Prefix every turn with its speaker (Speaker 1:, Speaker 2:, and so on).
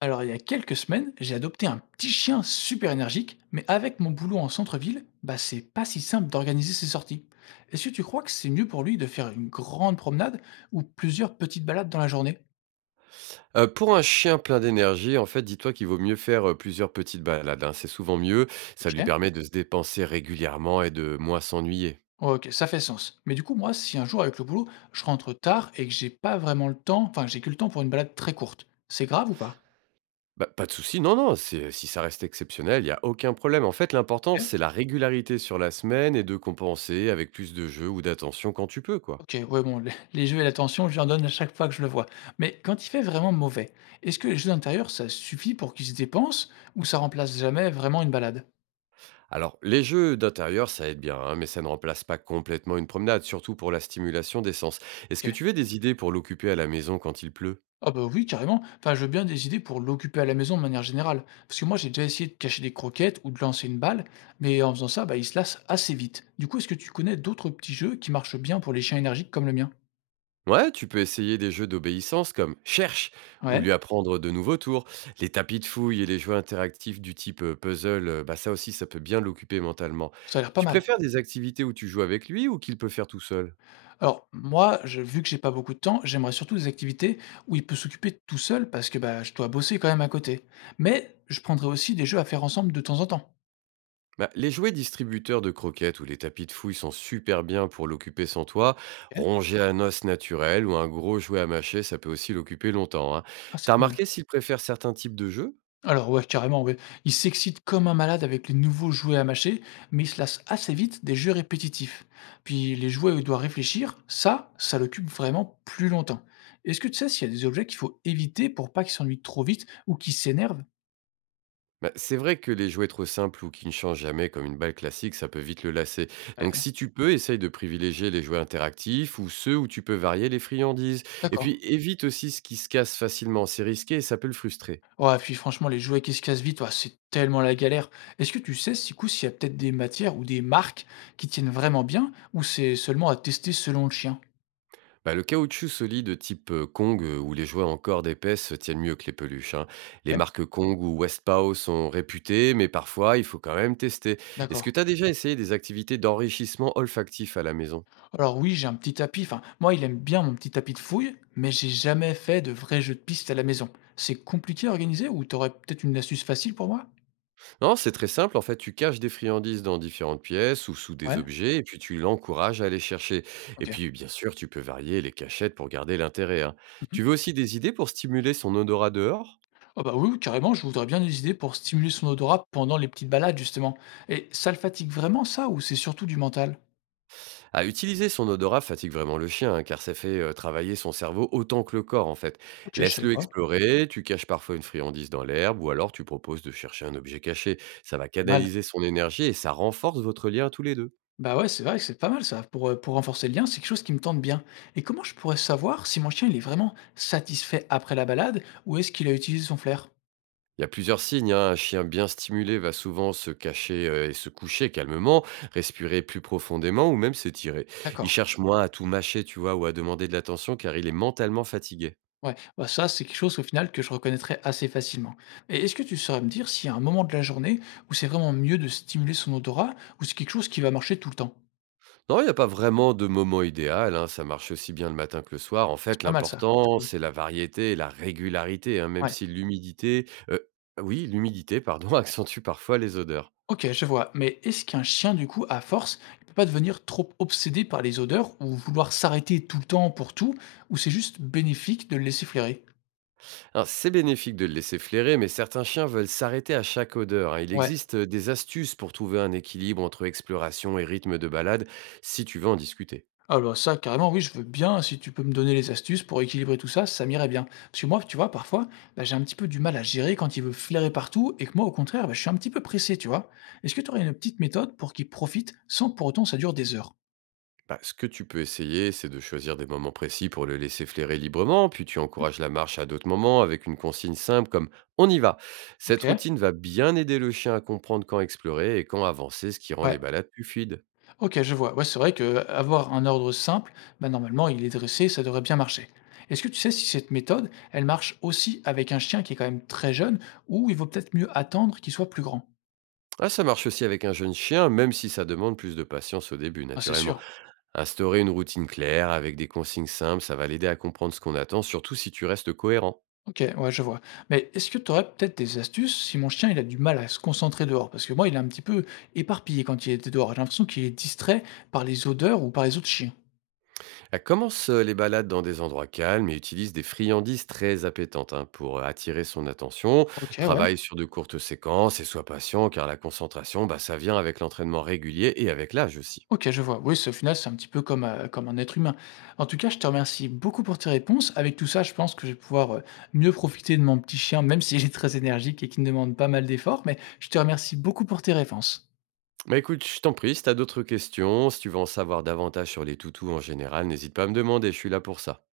Speaker 1: Alors, il y a quelques semaines, j'ai adopté un petit chien super énergique, mais avec mon boulot en centre-ville, bah, c'est pas si simple d'organiser ses sorties. Est-ce que tu crois que c'est mieux pour lui de faire une grande promenade ou plusieurs petites balades dans la journée?
Speaker 2: Pour un chien plein d'énergie, en fait, dis-toi qu'il vaut mieux faire, plusieurs petites balades, hein. C'est souvent mieux. Ça
Speaker 1: Ok.
Speaker 2: lui permet de se dépenser régulièrement et de moins s'ennuyer.
Speaker 1: Ok, ça fait sens. Mais du coup, moi, si un jour avec le boulot, je rentre tard et que j'ai pas vraiment le temps, enfin, j'ai que le temps pour une balade très courte, c'est grave ou pas?
Speaker 2: Bah, pas de souci, non, non, c'est si ça reste exceptionnel, il y a aucun problème. En fait, l'important, c'est la régularité sur la semaine et de compenser avec plus de jeux ou d'attention quand tu peux, quoi.
Speaker 1: OK, ouais, bon, les jeux et l'attention, je lui en donne à chaque fois que je le vois. Mais quand il fait vraiment mauvais, est-ce que les jeux d'intérieur, ça suffit pour qu'ils se dépensent ou ça remplace jamais vraiment une balade?
Speaker 2: Alors, les jeux d'intérieur, ça aide bien, hein, mais ça ne remplace pas complètement une promenade, surtout pour la stimulation des sens. Est-ce que
Speaker 1: OK.
Speaker 2: tu veux des idées pour l'occuper à la maison quand il pleut?
Speaker 1: Ah bah oui, carrément. Enfin, je veux bien des idées pour l'occuper à la maison de manière générale. Parce que moi, j'ai déjà essayé de cacher des croquettes ou de lancer une balle, mais en faisant ça, bah, il se lasse assez vite. Du coup, est-ce que tu connais d'autres petits jeux qui marchent bien pour les chiens énergiques comme le mien?
Speaker 2: Ouais, tu peux essayer des jeux d'obéissance comme Cherche ou
Speaker 1: Ouais,
Speaker 2: lui apprendre de nouveaux tours. Les tapis de fouille et les jeux interactifs du type puzzle, bah ça aussi, ça peut bien l'occuper mentalement.
Speaker 1: ça a l'air pas
Speaker 2: Tu
Speaker 1: mal.
Speaker 2: préfères des activités où tu joues avec lui ou qu'il peut faire tout seul?
Speaker 1: Alors moi, je vu que j'ai pas beaucoup de temps, j'aimerais surtout des activités où il peut s'occuper tout seul parce que, bah, je dois bosser quand même à côté. Mais je prendrais aussi des jeux à faire ensemble de temps en temps.
Speaker 2: Bah, les jouets distributeurs de croquettes ou les tapis de fouille sont super bien pour l'occuper sans toi.
Speaker 1: OK.
Speaker 2: Ronger un os naturel ou un gros jouet à mâcher, ça peut aussi l'occuper longtemps, hein.
Speaker 1: Ah, c'est
Speaker 2: T'as
Speaker 1: pas mal.
Speaker 2: remarqué s'il préfère certains types de jeux?
Speaker 1: Alors ouais, carrément, ouais. Il s'excite comme un malade avec les nouveaux jouets à mâcher, mais il se lasse assez vite des jeux répétitifs. Puis les jouets où il doit réfléchir, ça l'occupe vraiment plus longtemps. Est-ce que tu sais s'il y a des objets qu'il faut éviter pour pas qu'il s'ennuie trop vite ou qu'il s'énerve?
Speaker 2: Bah, c'est vrai que les jouets trop simples ou qui ne changent jamais, comme une balle classique, ça peut vite le lasser. Donc
Speaker 1: Ouais.
Speaker 2: si tu peux, essaye de privilégier les jouets interactifs ou ceux où tu peux varier les friandises. Et
Speaker 1: D'accord.
Speaker 2: puis évite aussi ce qui se casse facilement, c'est risqué et ça peut le frustrer.
Speaker 1: Ouais, puis franchement, les jouets qui se cassent vite, ouah, c'est tellement la galère. Est-ce que tu sais, du coup, s'il y a peut-être des matières ou des marques qui tiennent vraiment bien, ou c'est seulement à tester selon le chien?
Speaker 2: Bah, le caoutchouc solide type Kong, ou les jouets en corde épaisse tiennent mieux que les peluches, hein. Les
Speaker 1: Ok.
Speaker 2: marques Kong ou Westpaw sont réputées, mais parfois il faut quand même tester. Est-ce
Speaker 1: D'accord.
Speaker 2: que tu as déjà essayé des activités d'enrichissement olfactif à la maison?
Speaker 1: Alors oui, j'ai un petit tapis. Enfin, moi, il aime bien mon petit tapis de fouille, mais j'ai jamais fait de vrai jeu de piste à la maison. C'est compliqué à organiser, ou t'aurais peut-être une astuce facile pour moi?
Speaker 2: Non, c'est très simple. En fait, tu caches des friandises dans différentes pièces ou sous des
Speaker 1: Ouais.
Speaker 2: objets, et puis tu l'encourages à aller chercher. Et
Speaker 1: Ok.
Speaker 2: puis, bien sûr, tu peux varier les cachettes pour garder l'intérêt, hein.
Speaker 1: Mhm.
Speaker 2: Tu veux aussi des idées pour stimuler son odorat dehors?
Speaker 1: Oh bah oui, oui, carrément, je voudrais bien des idées pour stimuler son odorat pendant les petites balades, justement. Et ça le fatigue vraiment, ça, ou c'est surtout du mental?
Speaker 2: À utiliser son odorat fatigue vraiment le chien, hein, car ça fait travailler son cerveau autant que le corps, en fait.
Speaker 1: Ok, je savais
Speaker 2: Laisse-le
Speaker 1: pas.
Speaker 2: explorer, tu caches parfois une friandise dans l'herbe, ou alors tu proposes de chercher un objet caché. Ça va
Speaker 1: Pas mal.
Speaker 2: canaliser son énergie et ça renforce votre lien tous les deux.
Speaker 1: Bah ouais, c'est vrai que c'est pas mal ça. Pour renforcer le lien, c'est quelque chose qui me tente bien. Et comment je pourrais savoir si mon chien, il est vraiment satisfait après la balade ou est-ce qu'il a utilisé son flair?
Speaker 2: Il y a plusieurs signes, hein. Un chien bien stimulé va souvent se cacher et se coucher calmement, respirer plus profondément ou même s'étirer. Il
Speaker 1: D'accord.
Speaker 2: cherche, ouais, moins à tout mâcher, tu vois, ou à demander de l'attention car il est mentalement fatigué.
Speaker 1: Ouais, bah ça, c'est quelque chose au final que je reconnaîtrais assez facilement. Et est-ce que tu saurais me dire s'il y a un moment de la journée où c'est vraiment mieux de stimuler son odorat ou c'est quelque chose qui va marcher tout le temps?
Speaker 2: Non, il n'y a pas vraiment de moment idéal, hein. Ça marche aussi bien le matin que le soir. En fait,
Speaker 1: C'est pas mal ça, c'est
Speaker 2: l'important,
Speaker 1: cool.
Speaker 2: c'est la variété et la régularité, hein, même
Speaker 1: Ouais.
Speaker 2: si oui, l'humidité, pardon, accentue parfois les odeurs.
Speaker 1: OK, je vois. Mais est-ce qu'un chien, du coup, à force, il peut pas devenir trop obsédé par les odeurs ou vouloir s'arrêter tout le temps pour tout ou c'est juste bénéfique de le laisser flairer?
Speaker 2: Alors, c'est bénéfique de le laisser flairer, mais certains chiens veulent s'arrêter à chaque odeur, hein. Il
Speaker 1: Ouais.
Speaker 2: existe des astuces pour trouver un équilibre entre exploration et rythme de balade, si tu veux en discuter.
Speaker 1: Ah bah, ça carrément, oui, je veux bien, si tu peux me donner les astuces pour équilibrer tout ça, ça m'irait bien. Parce que moi, tu vois, parfois, bah, j'ai un petit peu du mal à gérer quand il veut flairer partout et que moi, au contraire, bah, je suis un petit peu pressé, tu vois. Est-ce que tu aurais une petite méthode pour qu'il profite sans pour autant ça dure des heures?
Speaker 2: Bah, ce que tu peux essayer, c'est de choisir des moments précis pour le laisser flairer librement, puis tu encourages la marche à d'autres moments avec une consigne simple comme on y va. Cette
Speaker 1: OK.
Speaker 2: routine va bien aider le chien à comprendre quand explorer et quand avancer, ce qui rend les
Speaker 1: Ouais.
Speaker 2: balades plus fluides.
Speaker 1: OK, je vois. Ouais, c'est vrai que avoir un ordre simple, bah, normalement, il est dressé, ça devrait bien marcher. Est-ce que tu sais si cette méthode, elle marche aussi avec un chien qui est quand même très jeune ou il vaut peut-être mieux attendre qu'il soit plus grand?
Speaker 2: Ah, ça marche aussi avec un jeune chien, même si ça demande plus de patience au début,
Speaker 1: Ah, c'est
Speaker 2: naturellement.
Speaker 1: sûr.
Speaker 2: Instaurer une routine claire avec des consignes simples, ça va l'aider à comprendre ce qu'on attend, surtout si tu restes cohérent.
Speaker 1: OK, ouais, je vois. Mais est-ce que tu aurais peut-être des astuces si mon chien il a du mal à se concentrer dehors? Parce que moi, il est un petit peu éparpillé quand il est dehors. J'ai l'impression qu'il est distrait par les odeurs ou par les autres chiens.
Speaker 2: Elle commence les balades dans des endroits calmes et utilise des friandises très appétantes, hein, pour attirer son attention.
Speaker 1: OK, ouais.
Speaker 2: Travaille sur de courtes séquences et sois patient car la concentration, bah, ça vient avec l'entraînement régulier et avec l'âge aussi.
Speaker 1: OK, je vois. Oui, c'est- au final, c'est un petit peu comme, comme un être humain. En tout cas, je te remercie beaucoup pour tes réponses. Avec tout ça, je pense que je vais pouvoir mieux profiter de mon petit chien, même s'il est très énergique et qu'il me demande pas mal d'efforts. Mais je te remercie beaucoup pour tes réponses.
Speaker 2: Bah écoute, je t'en prie, si t'as d'autres questions, si tu veux en savoir davantage sur les toutous en général, n'hésite pas à me demander, je suis là pour ça.